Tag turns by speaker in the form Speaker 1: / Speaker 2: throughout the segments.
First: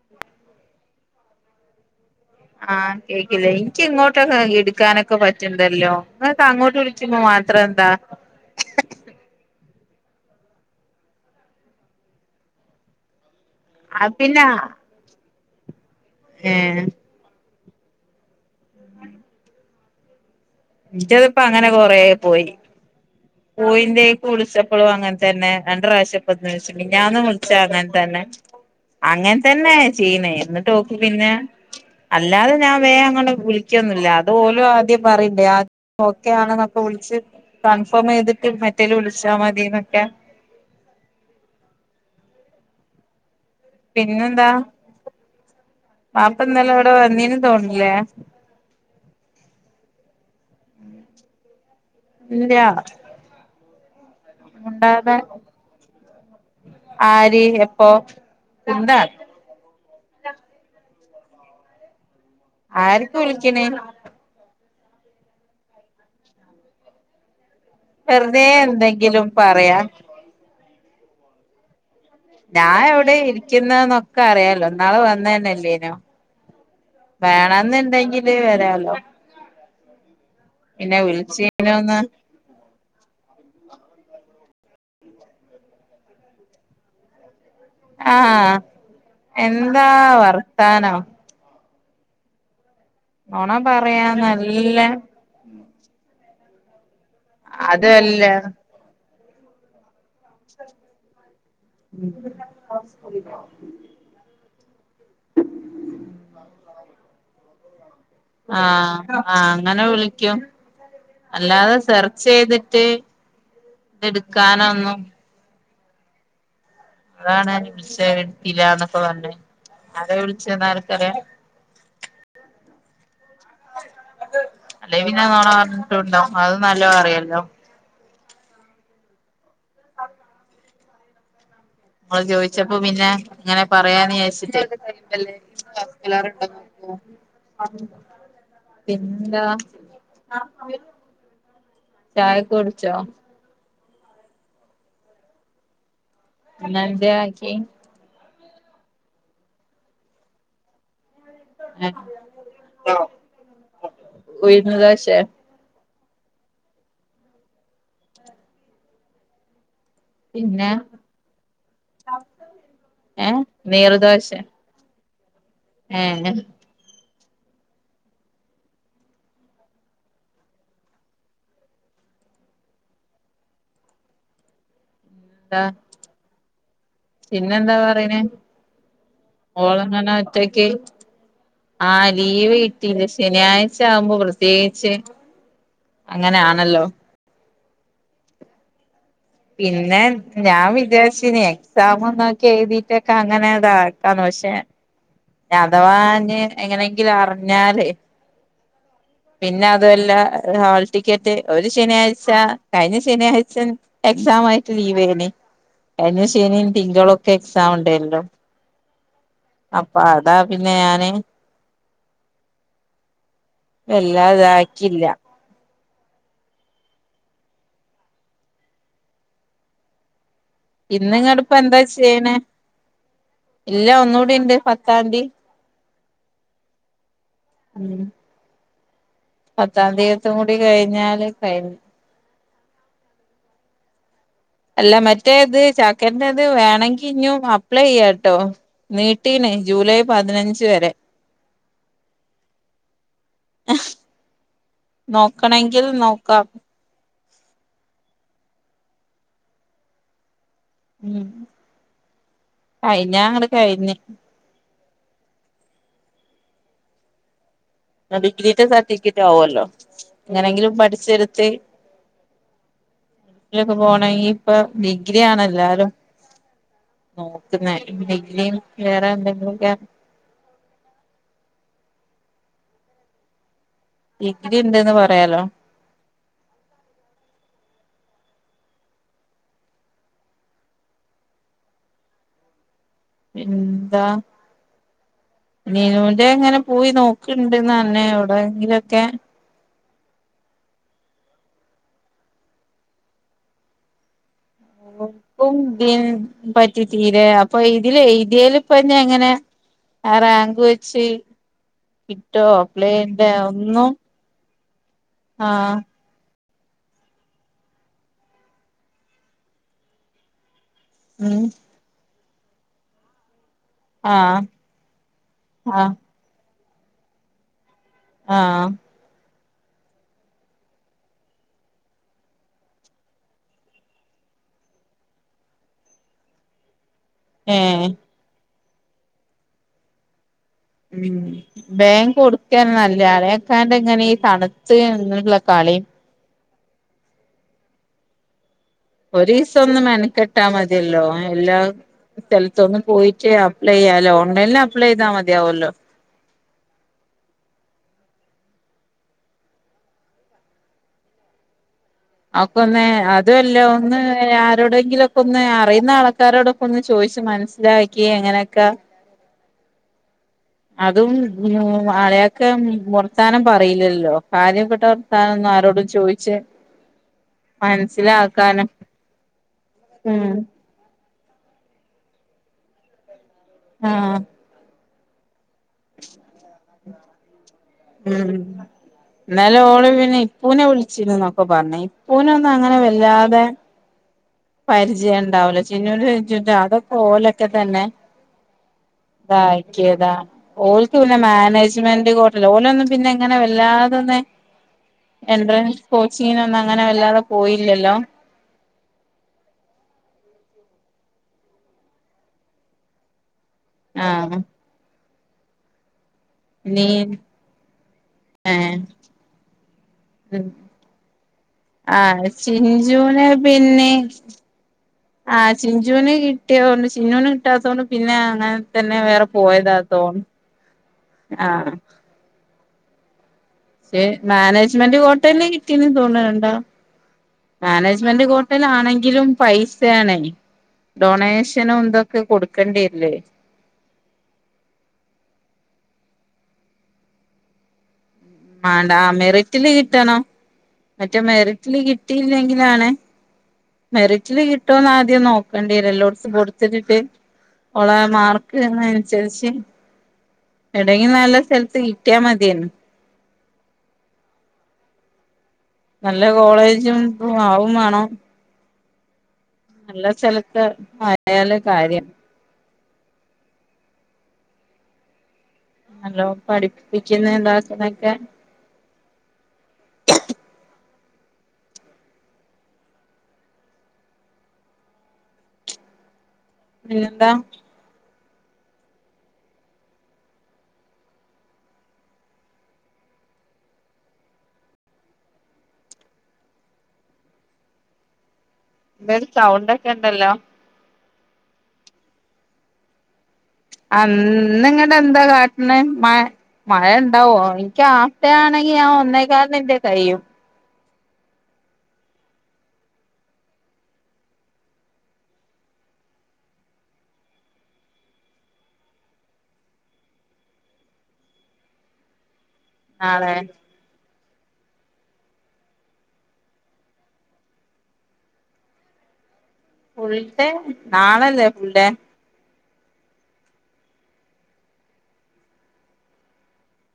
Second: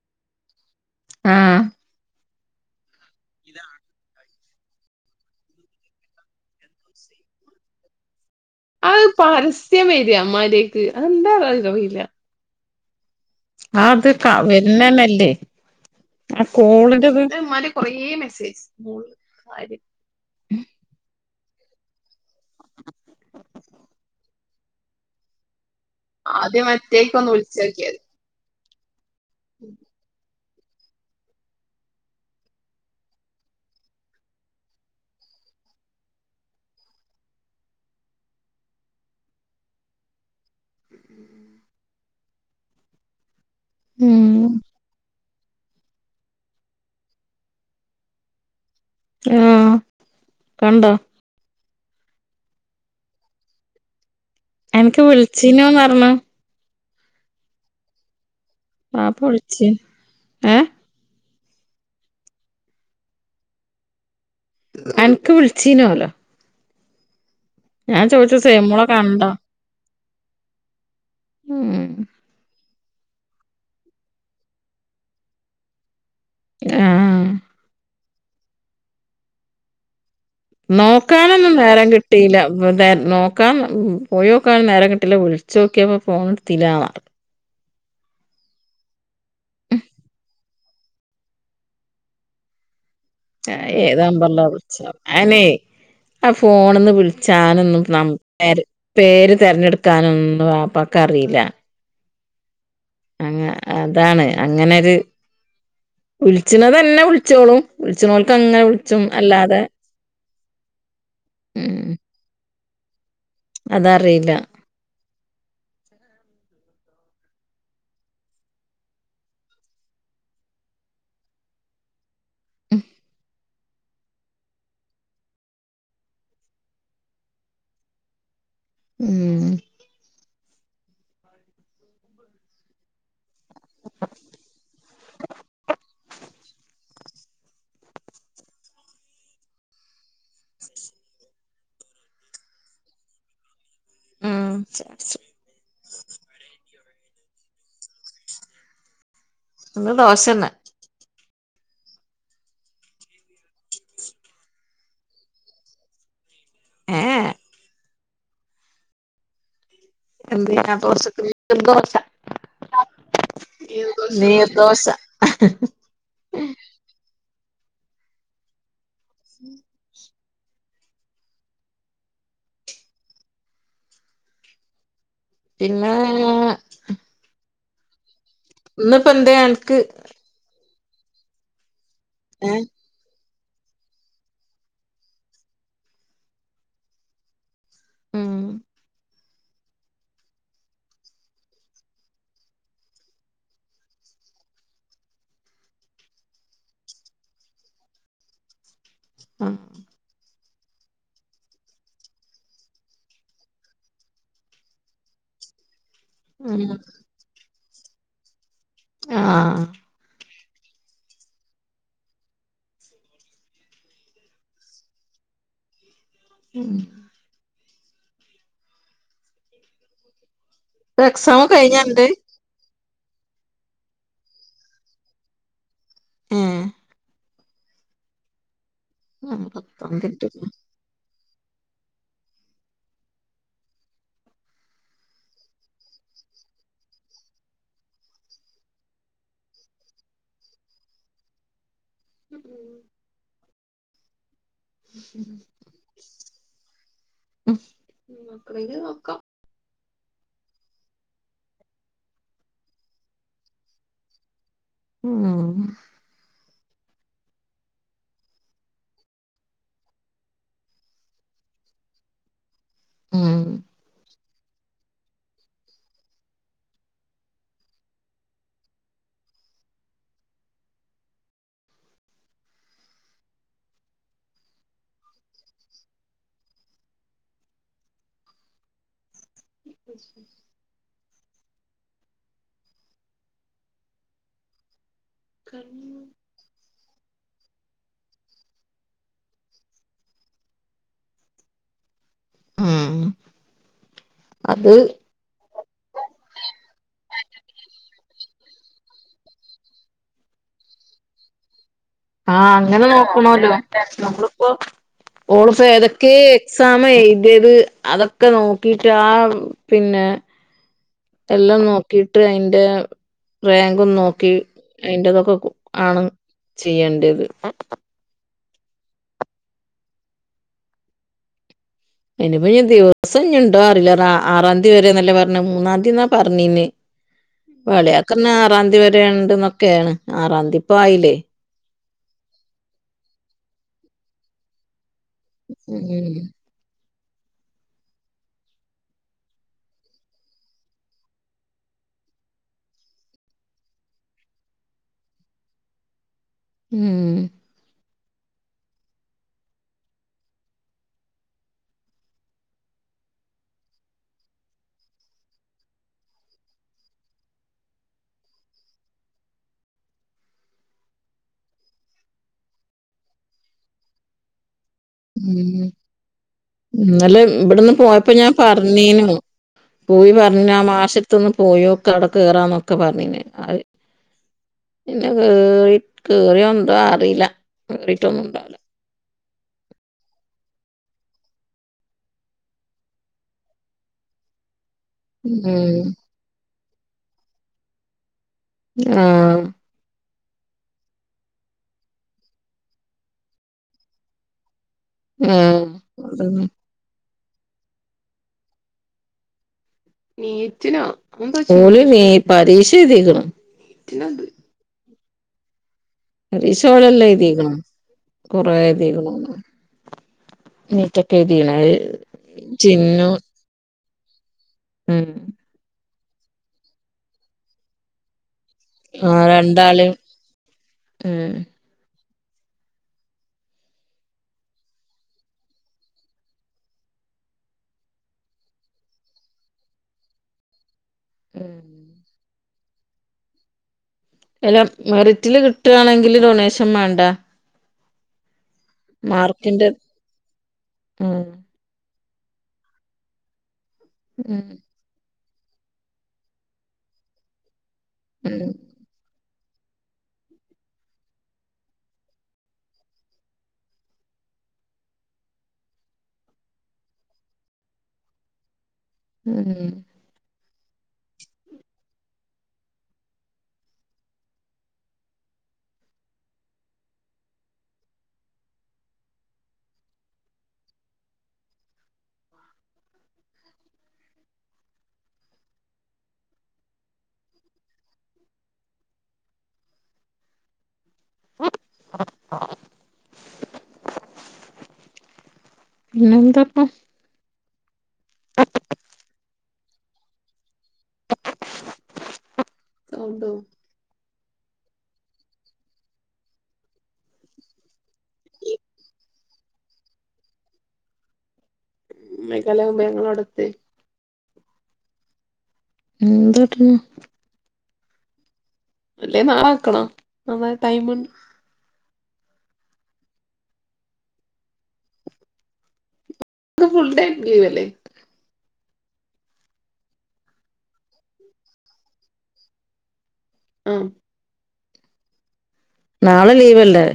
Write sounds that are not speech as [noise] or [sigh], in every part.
Speaker 1: ഉ [inaudible]
Speaker 2: ആഹ്
Speaker 1: ആഹ് കേക്കില്ലേ എനിക്ക് ഇങ്ങോട്ടൊക്കെ എടുക്കാനൊക്കെ പറ്റണ്ടല്ലോ അങ്ങോട്ട് തിരിച്ച് വിളിച്ചു മാത്രം എന്താ
Speaker 2: അത് പരസ്യം വരിക അവൻ മാരേക്ക് എന്താന്നറിയില്ല ആ അത് വര്ന്നാലല്ലേ ആ
Speaker 1: ഏഹ്
Speaker 2: കോളിന്റെ കുറെേ മെസ്സേജ് മൂന്ന് കാര്യം
Speaker 1: ഇന്റേത് ഇപ്പം അങ്ങനെ കൊറെപോയി പൂവിന്റെ യ്ക്ക് വിളിച്ചപ്പോളും അങ്ങനെ തന്നെ രണ്ടു പ്രാവശ്യം
Speaker 2: ആദ്യം
Speaker 1: [unintelligible] മിനിഞ്ഞാന്നും
Speaker 2: മറ്റേക്കൊന്ന്
Speaker 1: വിളിച്ചു അങ്ങനെ
Speaker 2: വിളിച്ചോക്കിയത്
Speaker 1: തന്നെ അങ്ങനെ തന്നെ ചെയീണ് ഇന്നട്ട് ഓക്ക് പിന്നെ അല്ലാതെ ഞാൻ വേഗം അങ്ങനെ വിളിക്കൊന്നുമില്ല അത് ഓലും ആദ്യം പറയും [inaudible] ഓക്കെ ആണെന്നൊക്കെ വിളിച്ച് കൺഫേം ചെയ്തിട്ട് മറ്റേൽ വിളിച്ചാൽ മതി എന്നൊക്കെ പിന്നെന്താ
Speaker 2: ഉം
Speaker 1: വാപ്പ ഇന്നെലെ ഇവിടെ വന്നീന് തോന്നലേ
Speaker 2: ആഹ് കണ്ടോ
Speaker 1: ഇല്ലാ
Speaker 2: എനിക്ക് വിളിച്ചീനോന്ന് പറഞ്ഞു
Speaker 1: ആര് എപ്പൊ
Speaker 2: വാപ്പ വിളിച്ചു ഏഹ്
Speaker 1: ആര്ക്ക് വിളിക്കണേ
Speaker 2: എനക്ക് വിളിച്ചീനല്ലോ ചോദിച്ചു
Speaker 1: വെറുതെ
Speaker 2: സേമോളെ കണ്ടോ
Speaker 1: എന്തെങ്കിലും പറയാം
Speaker 2: ഉം
Speaker 1: ഞാൻ എവിടെ ഇരിക്കുന്നന്നൊക്കെ അറിയാലോ ഇന്നാള് വന്നതന്നെല്ലേനോ
Speaker 2: ആഹ്
Speaker 1: വേണന്നുണ്ടെങ്കില് വരാല്ലോ
Speaker 2: നോക്കാനൊന്നും നേരം
Speaker 1: വിളിച്ചീനോന്ന്
Speaker 2: കിട്ടിയില്ല നോക്കാം പോയോക്കൻ നേരം കിട്ടില്ല വിളിച്ചക്കിയപ്പോ ഫോൺ എടുതില്ലാർഞ്ഞ്
Speaker 1: ആഹ് എന്താ വർത്താനം നുണ
Speaker 2: ഞാൻ ഏത്
Speaker 1: പറയാൻ
Speaker 2: നമ്പറ്ല്ലാ
Speaker 1: നല്ല
Speaker 2: വിളിചോട്ടെ അനെ ആ ഫോണന്ന് വിളിച്ചാനൊന്നും നമ
Speaker 1: അതല്ല
Speaker 2: [unintelligible] പേര് തിരഞ്ഞെടുക്കാനൊന്നും വാപ്പക്ക് അറിയില്ല അങ്ങ
Speaker 1: [unintelligible]
Speaker 2: അതാണ് അങ്ങനെരു വിളിച്ചണ തന്നെ വിളിച്ചോളൂ വിളിച്ച് നോല്ക്ക
Speaker 1: ആഹ് ആഹ് അങ്ങനെ വിളിക്കും അല്ലാതെ
Speaker 2: ഉം
Speaker 1: സെ റ്ച്ച് യ്തിട്ട്
Speaker 2: അതറിയില്ല
Speaker 1: എടുക്കാനൊന്നും അതാണ് വിളിച്ച എടതില്ലന്നൊക്കെ പറഞ്ഞേ ആരാ വിളിച്ചന്നർക്കറിയാ
Speaker 2: [unintelligible]
Speaker 1: അല്ലെ പിന്നെ നെണ പറഞ്ഞിട്ടുണ്ടാവും അത് നല്ലോണ അറിയല്ലോ
Speaker 2: ഉം
Speaker 1: ഇങ്ങള് ചോയിച്ചപ്പോ പിന്നെ ങ്ങനെ പറയാന്ന്ചാരിച്ചിട്ട് [unintelligible] പിന്നെന്താ ചായ ഒക്കെ കുടിച്ചോ
Speaker 2: ആ ചായ കുട്ച്ച്
Speaker 1: ഇന്നെന്തെ ആക്കി
Speaker 2: ഇന്ന് ദോശ ന്നെ
Speaker 1: [unintelligible] ഉഴുന്ന് ദോശെ
Speaker 2: ഏ ഏ എന്തെന്
Speaker 1: പിന്നെ
Speaker 2: ആ ദോശക്ക് [unintelligible]
Speaker 1: ഏഹ്
Speaker 2: നീർദോശ നീർദോശ
Speaker 1: ഏ എ
Speaker 2: [inaudible] പിന്നെ [unintelligible]
Speaker 1: പിന്നെ എന്താ പറിണെ
Speaker 2: ഇന്നിപ്പോ എന്തേ അനക്ക്
Speaker 1: ഓളങ്ങനെ ച്ചക്ക് ആഹ് ലീവ്
Speaker 2: ഏ
Speaker 1: കി ട്ടിനി ശനിയാഴ്ച ആകുമ്പോ പ്രത്യേകിച്ച് അങ്ങനൊണല്ലോ
Speaker 2: ഉം
Speaker 1: പിന്നെ ഞാൻ വിച്ചാരിച്ചിനി എക്സാം ഒന്നൊക്കെ എഴുതിട്ടൊക്കെ അങ്ങനെ അതാക്കാന്ന് പക്ഷേ അതാവാഞ്ഞ് എങ്ങനെങ്കിലും അറിഞ്ഞാല്
Speaker 2: ആ
Speaker 1: പിന്നെ അതുല്ല ഒരു ഹോൾ ടിക്കറ്റ് ഒരു ശനിയാഴ്ച കഴിഞ്ഞ ശനിയാഴ്ച എക്സാം ആയിട്ട് ലീവ് എനി കഴിഞ്ഞ ശനി
Speaker 2: ഉം
Speaker 1: തിങ്കളൊക്കെ എക്സാം ഉണ്ടെനിയല്ലോ
Speaker 2: ആഹ്
Speaker 1: അപ്പ അതാ പിന്നെ ഞാന് വെല്ലാതാക്കില്ല
Speaker 2: ഉം എക്സാം
Speaker 1: ഇന്ന്ങ്ങട്ട്പ്പൊ എന്താ
Speaker 2: കഴിഞ്ഞണ്ട്
Speaker 1: ചെയ്യ്ണ് ഇല്ല ഒന്നുകൂടിണ്ട് പത്താംതി
Speaker 2: ഉം
Speaker 1: ഉം പത്താം തിയതിക്കൂടി കഴിഞ്ഞാല് കഴിഞ്ഞ് അല്ല മറ്റേ ഇത് ചാക്കൻ്റെത് വേണങ്കി ഇഞ്ഞും അപ്ലെയ്യാട്ടോ നീട്ടീണ് ജൂലൈ പതിനഞ്ച് വരെ
Speaker 2: [inaudible]
Speaker 1: നോക്കണെങ്കിൽ നോക്കാം
Speaker 2: ഉം നോക്കണെങ്കി നോക്കാം
Speaker 1: ഉം കയിഞ്ഞാ അങ്ങട് കയിഞ്ഞ്
Speaker 2: ഉം
Speaker 1: ന്നാ ഡിഗ്രീന്റെ സർട്ടിഫിക്കറ്റ് ആവോല്ലോ എങ്ങനെങ്കിലും പഠിച്ചെടുത്ത്
Speaker 2: ഉം
Speaker 1: [unintelligible] പോണെങ്കി ഇപ്പ ഡിഗ്രി ആണെല്ലാരും നോക്ക്ന്നാല് [unintelligible] വേറെ എന്തെങ്കിലൊക്കെ ഡിഗ്രി ഇണ്ട്ന്ന് പറയാലോ
Speaker 2: [inaudible]
Speaker 1: എന്താ നിനൂന്റെ എങ്ങനെ പോയി നോക്ക്ണ്ട്ന്നർഞ്ഞെ എവിടെങ്കിലൊക്കെ
Speaker 2: ഉം അത്
Speaker 1: [unintelligible] തീരെ അപ്പൊ ഇതില് എയ്തേല്പ്പഞ്ഞി എങ്ങനെ ആ റാങ്ക് വെച്ച് കിട്ടോ
Speaker 2: ആഹ് അങ്ങനെ
Speaker 1: പ്ലേന്റെ
Speaker 2: നോക്കണോല്ലോ
Speaker 1: ഒന്നും
Speaker 2: നമ്മള്പ്പോ ഓള്പ്പെ
Speaker 1: ആഹ്
Speaker 2: ഏതൊ ക്കെ എക്സാം എഴുതിയത് അതൊക്കെ നോക്കീട്ട് ആ പിന്നെ
Speaker 1: ഉം
Speaker 2: എല്ലം നോക്കീട്ട് അയിന്റെ റാങ്ക് ക്കും നോക്കി
Speaker 1: ആഹ്
Speaker 2: അയിന്റതൊക്കെ കു
Speaker 1: ആഹ്
Speaker 2: ആണ് ചെയ്യേണ്ടത്
Speaker 1: ആഹ്
Speaker 2: അയ്നിപ്പഞ്ഞി ദിവസം ഞ്ഞിണ്ടോ അറീല അറാ ആറാന്തി വരേന്നല്ലെ പറഞ്ഞ് മൂന്നാന്തീന്ന പറഞ്ഞീന്ന്
Speaker 1: ഏഹ്
Speaker 2: അളിയാക്കർഞ്ഞ് ആറാന്തി വരെണ്ട്ന്നൊക്കെയാണ് ആറാന്തി
Speaker 1: ഉം വേം കൊടുക്കേരുന്നു നല്ല അളിയാക്കാന്റെങ്ങനെ ഈ തണുത്ത്
Speaker 2: ഉം
Speaker 1: കളിയും ഒരീസൊന്ന് മെനക്കെട്ടാ മതിയല്ലോ എല്ലാം [unintelligible] പോയിട്ട് അപ്ലൈയ്യാലോ. ഓൺലൈനിൽ അപ്ലൈയ്താ മതിയാവൊല്ലോ
Speaker 2: ഉം
Speaker 1: അപ്പൊന്നേ അതൊല്ല ഒന്ന് ആരോടെങ്കിലൊക്കെയൊന്ന് അറിയുന്ന ആൾക്കാരോടും ഒന്ന് ചോയ്ച്ച് മനസ്സിലാക്കി എങ്ങനെയൊക്കെ അതും ഉം അളിയാക്ക വർത്താനം പറയില്ലല്ലോ കാര്യപ്പെട്ട വർ
Speaker 2: ഉം ഇന്നലെ ഇബ്ട്ന്ന് പോയപ്പൊ ഞാൻ
Speaker 1: മനസ്സിലാക്കാനും
Speaker 2: പറഞ്ഞീനു പോയി
Speaker 1: ഉം
Speaker 2: പർഞ്ഞാ മാഷട്ത്തൊന്ന് പോയോക്കാ അവടെ കേറാന്നൊക്കെ പറഞ്ഞീനെഅഹ്
Speaker 1: ആഹ്
Speaker 2: പിന്ന കേറി കേറിയെന്തോ അറീല
Speaker 1: ഉം ഇന്നലെ ഓള് പിന്നെ ഇപ്പൂനെ വിളിച്ചിന്നുന്നൊക്കെ പർഞ്ഞ്. ഇപ്പൂനൊന്നും അങ്ങനെ വല്ലാതെ പരിചയം ഇണ്ടാവൂല
Speaker 2: ഉം
Speaker 1: ചിന്നൂന്റെ ചിഞ്ചൂന്റെ അതൊക്കെ ഓലൊക്കെ തന്നെ
Speaker 2: ആഹ്
Speaker 1: ക്കിയതാ ഓൽക്ക് പിന്നെ മാനേജ്മെന്റ് കോട്ടീല ഓലൊന്നും പിന്നെങ്ങനെ വല്ലാതൊന്ന്
Speaker 2: ആഹ്
Speaker 1: എൻട്രൻസ്
Speaker 2: അതന്നെ
Speaker 1: കോച്ചിങ്ങിനൊന്നും അങ്ങനെ വല്ലാതെ പോയില്ലല്ലോ
Speaker 2: നീറ്റിനോ മുമ്പ് ഓള് നീ പരീക്ഷ എഴ്തീക്ക്ണ്.
Speaker 1: ആഹ്
Speaker 2: പരീക്ഷ ഓള്
Speaker 1: നീ
Speaker 2: എല്ലാം എഴ്‌തീക്ക്‌ണ് കൊറേ
Speaker 1: ഏഹ്
Speaker 2: എഴ്തീക്ക്ണ്
Speaker 1: ഉം
Speaker 2: നീറ്റൊക്കെ എഴുതീയ്ണ് അവ്
Speaker 1: ആഹ്
Speaker 2: ചിന്നു
Speaker 1: ചിഞ്ചുന് പിന്നെ
Speaker 2: [unintelligible]
Speaker 1: ആഹ് ചിഞ്ചൂന് കിട്ടിയതോണ്ട് ചിന്നൂന് കിട്ടാത്തത്കൊണ്ട് പിന്നെ അങ്ങ തന്നെ
Speaker 2: ആ
Speaker 1: വേറെ
Speaker 2: രണ്ടാളീം
Speaker 1: പോയതാത്തോ
Speaker 2: ഉം
Speaker 1: ആഹ് ഏഹ് മാനേജ്മെന്റ് കോട്ടേന്ന് കിട്ടീന്ന് തോൺണ് ണ്ടോ മാനേജ്മെന്റ് കോട്ടൽ ആണെങ്കിലും പൈസയാണേ ഡൊണേഷനും ഇതൊക്കെ കൊടുക്കേണ്ടി വരില്ലേ
Speaker 2: അല്ല മെറിറ്റില് കിട്ടാണെങ്കില് ഡൊണേഷൻ വേണ്ട
Speaker 1: മാണ്ട
Speaker 2: മാർക്കിന്റെ
Speaker 1: മെറിറ്റില് കിട്ടണം മറ്റേ
Speaker 2: ഉം
Speaker 1: മെറി റ്റില് കിട്ടിയില്ലെങ്കിലാണ് മെറിറ്റില്
Speaker 2: ഉം
Speaker 1: കി ട്ടോന്ന ആദ്യം നോക്കേണ്ടിര എല്ലോട്ത്തും കൊടുത്തിട്ടിട്ട് ഉള്ള
Speaker 2: ഉം
Speaker 1: മാർക്ക്ന്നയ്നൻസ് സരിച്ച് എടേങ്കിലും നല്ല സ്ഥലത്ത് കിട്ടിയാ മതിയന്ന് നല്ല കോളേജും ആവും വേണം
Speaker 2: ഉം
Speaker 1: നല്ല സ്ഥലത്ത് ആയാല് കാര്യം നല്ലോ പഠിപ്പിക്കുന്ന എന്താക്കുന്നെക്കെ പിന്നെന്താ
Speaker 2: [unintelligible] പിന്നെ എന്താപ്പം
Speaker 1: ന്താഒരു ചൗണ്ടൊക്കെണ്ടല്ലോ
Speaker 2: സൗണ്ടോ
Speaker 1: അന്ന് ങ്ങടെ എന്താ കാട്ട്ണ് മഴ മഴണ്ടാവോ ക്കാഫ്ടെ ആണെങ്കി ഞാൻ ഒന്നേക്കാൽന്ന് ന്റെ കയ്യും
Speaker 2: ഒന്നേകാലാവുമ്പോ ഞങ്ങളവിടെ എത്തുഎയ് എന്താട്ട്ണ് അല്ലെ നാള ആക്കണോ [unintelligible] ടൈമ്
Speaker 1: നാളെ
Speaker 2: ന്ന് ഫുൾടൈം ലീവല്ലേ
Speaker 1: ഫുൾടൈം നാളല്ലേ ഫുൾഡേ
Speaker 2: ഉം നാളെ ലീവല്ലേ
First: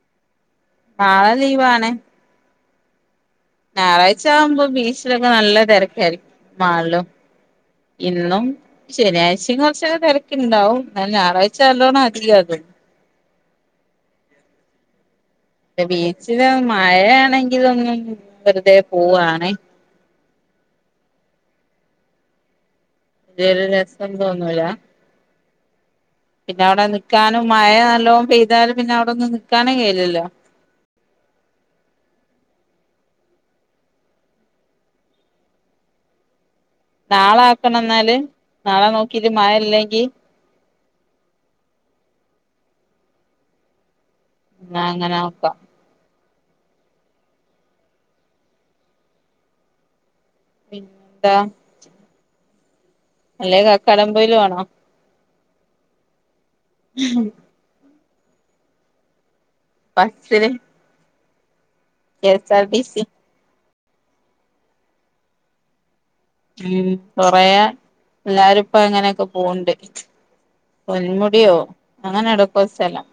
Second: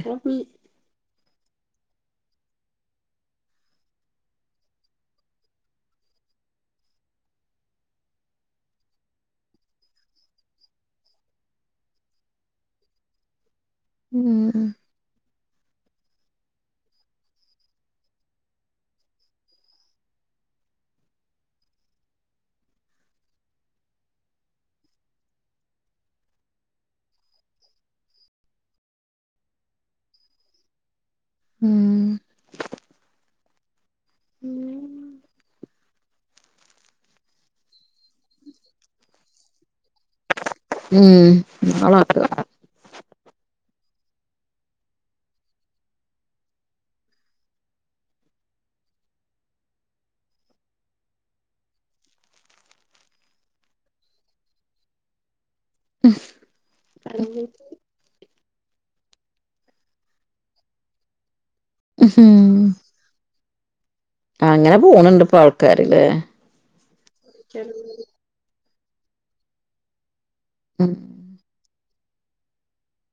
Speaker 1: നാളെ ലീവാണ് ഞായറാഴ് ആകുമ്പോ ബീച്ചിലൊക്കെ നല്ല തെരക്കായിരിക്കും മാൾളും ഇന്നും ശനിയഴ്ചയും കൊർച്ചക്കെ തെരക്കുണ്ടാവും എന്നാ ഞായറാഴ്ച അല്ലോണം [unintelligible]
Speaker 2: ഉം ഉം
Speaker 1: ബീച്ചില് മഴയാണെങ്കിലൊന്നും വെറുതെ പോവാണ് [unintelligible] ഒരു രസം തോന്നൂലാ പിന്നെ അവിടെ നിക്കാനും മഴ നല്ലോം പെയ്താലും പിന്നെ അവിടൊന്നും നിൽക്കാനും കയില്ലല്ലോ
Speaker 2: ഉം ഉം
Speaker 1: നാളെ ആക്കണംന്നാല് നാളെ നോക്കീട്ട് മഴ ഇല്ലെങ്കി
Speaker 2: ഉം നാളാക്കാ
Speaker 1: ന്നാ അങ്ങനെ നോക്കാ പിന്നെന്താ അല്ലെ കക്കാടംപൊയീല് പോണോ
Speaker 2: ഹും. അല്ലങ്കി
Speaker 1: ബസ്സിന് കെ
Speaker 2: ഉം
Speaker 1: സാ ആർ ടി സി
Speaker 2: അങ്ങനെ പോണ്ണ്ട് ഇപ്പൊ ആൾക്കാര്ലേ
Speaker 1: ഉം കൊറയെ എല്ലാരുപ്പോ അങ്ങനെയൊക്കെ പോണ്ട്
Speaker 2: ഉം
Speaker 1: പൊന്മുടിയോ അങ്ങനെ എടക്കോ സ്ഥലം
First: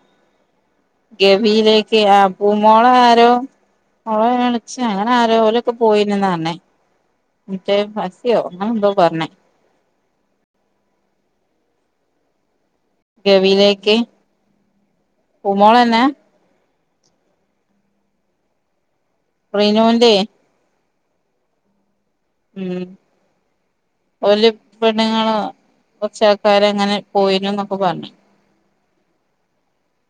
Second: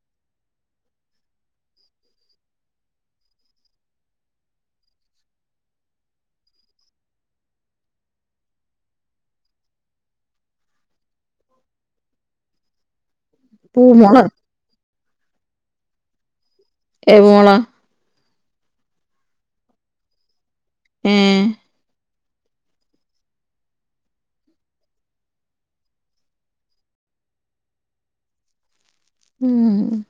Speaker 1: ഗവീലേക്ക് ആ പൂമോളെ ആരോ ഓളെ എളേച്ചിയോ വെറെ ആരോ ഓലൊക്കെ പോയിന് ന്നാ പർഞ്ഞെ മിട്ടെ പസിയോ അങ്ങനെ എന്തോ പർഞ്ഞ് ഗവീലേക്ക്
Speaker 2: പൂമോള്
Speaker 1: പൂമോളന്നെ
Speaker 2: എ മോളാ
Speaker 1: റിനുന്റെ
Speaker 2: ഏഹ്
Speaker 1: ഉം ഓല് പെണ്ണ്ങ്ങളോ കൊറച്ചാൾക്കാരങ്ങനെ പോയിന് ന്നൊക്കെ പറഞ്
Speaker 2: ഉം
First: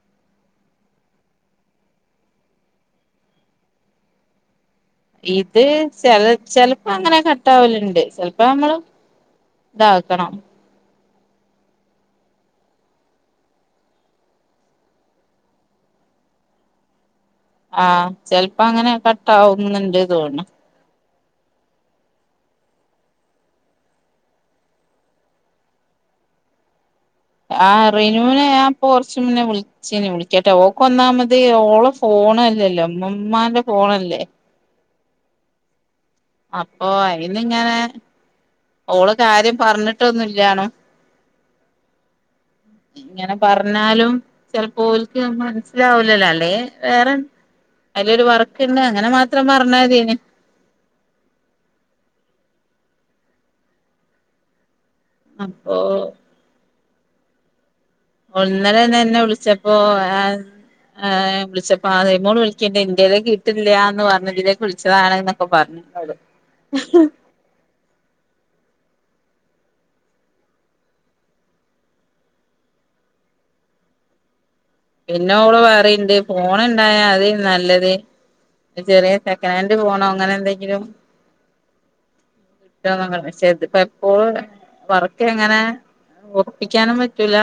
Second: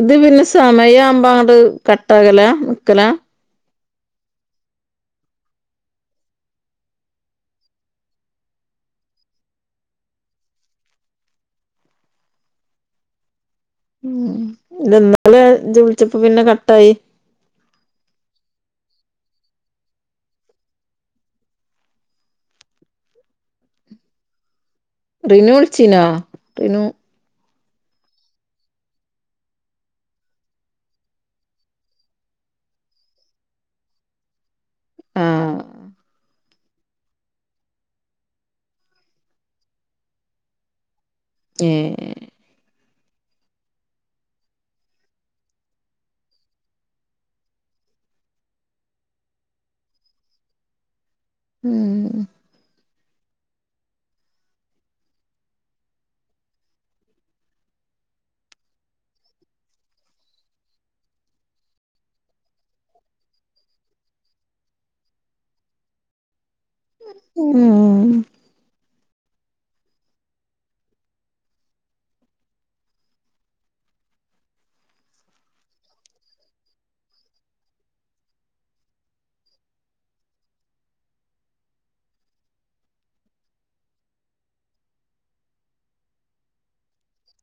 Speaker 2: ഇത് പിന്നെ സമയാബ അങ്ങട്ട് കട്ടാകലാ നിക്കലാ
Speaker 1: ഇത് ചെല് ചെല്‌പ്പം അങ്ങനെ കട്ടാവല്ണ്ട് ചെല്‌പ്പം ഞമ്മള് താക്കണം
Speaker 2: ഉം ഇന്നലെ ജ് വിള്ച്ചപ്പോ പിന്നെ കട്ടായി
Speaker 1: ആ ചെൽപ്പങ്ങനെ കട്ടാവുന്നുണ്ട് തോന്ന്ണ്
Speaker 2: റിനു വിളിച്ചീനോ റിനു
Speaker 1: ആഹ് റിനുനെ ഞാപ്പ കൊറച്ച് മുന്നെ വിളി ച്ചീനി വിളിക്കട്ടെ ഓക്ക് ഒന്നാമത് ഓള ഫോണല്ലല്ലോ ഇമ്മമാന്റെ ഫോണല്ലേ
Speaker 2: ആഹ്
Speaker 1: അപ്പൊ അയ്ന്ഇങ്ങനെ ഓള കാര്യം പറഞ്ട്ടൊന്നുല്ല്യണു
Speaker 2: ഏഹ്
Speaker 1: ഇങ്ങന പർഞ്ഞാലും ചെല്‌പ്പോ ഓൽക്ക് ഞമ്മളെ മൻസ്സിലാവൂലല്ലോ അല്ലെങ്കി വേറെ അയ്ലൊരു വർക്ക്ണ്ട് അങ്ങന മാത്രം പറഞ്ഞാ യതീന്
Speaker 2: ഉം
Speaker 1: അപ്പൊ ഓൾ ഇന്നലന്നെ ന്ന വിളിച്ചപ്പോ ഏ വിളിച്ചപ്പോ ആ റിമോള് വിളിക്ക്ണ്ട് ഇന്റലേക്ക് കിട്ടില്യാന്ന് പറഞ്ഞ് ഇതിലേക്ക് വിളിച്ചതാണ് ന്നൊക്കെ പറഞ് അതെ
Speaker 2: ഉം
Speaker 1: പിന്നെ ഓള് പറിണ്ട് ഫോൺണ്ടായ അതെ നല്ലത് ഒര് ചെറേ സെക്കനേറ്റ് ഫോണോ അങ്ങനെ എന്തെങ്കിലും [unintelligible] പക്ഷേ ഇത്പ്പ എപ്പോഴും വർക്ക് എങ്ങനെ ഒർപ്പിക്ക്യാനും പറ്റൂല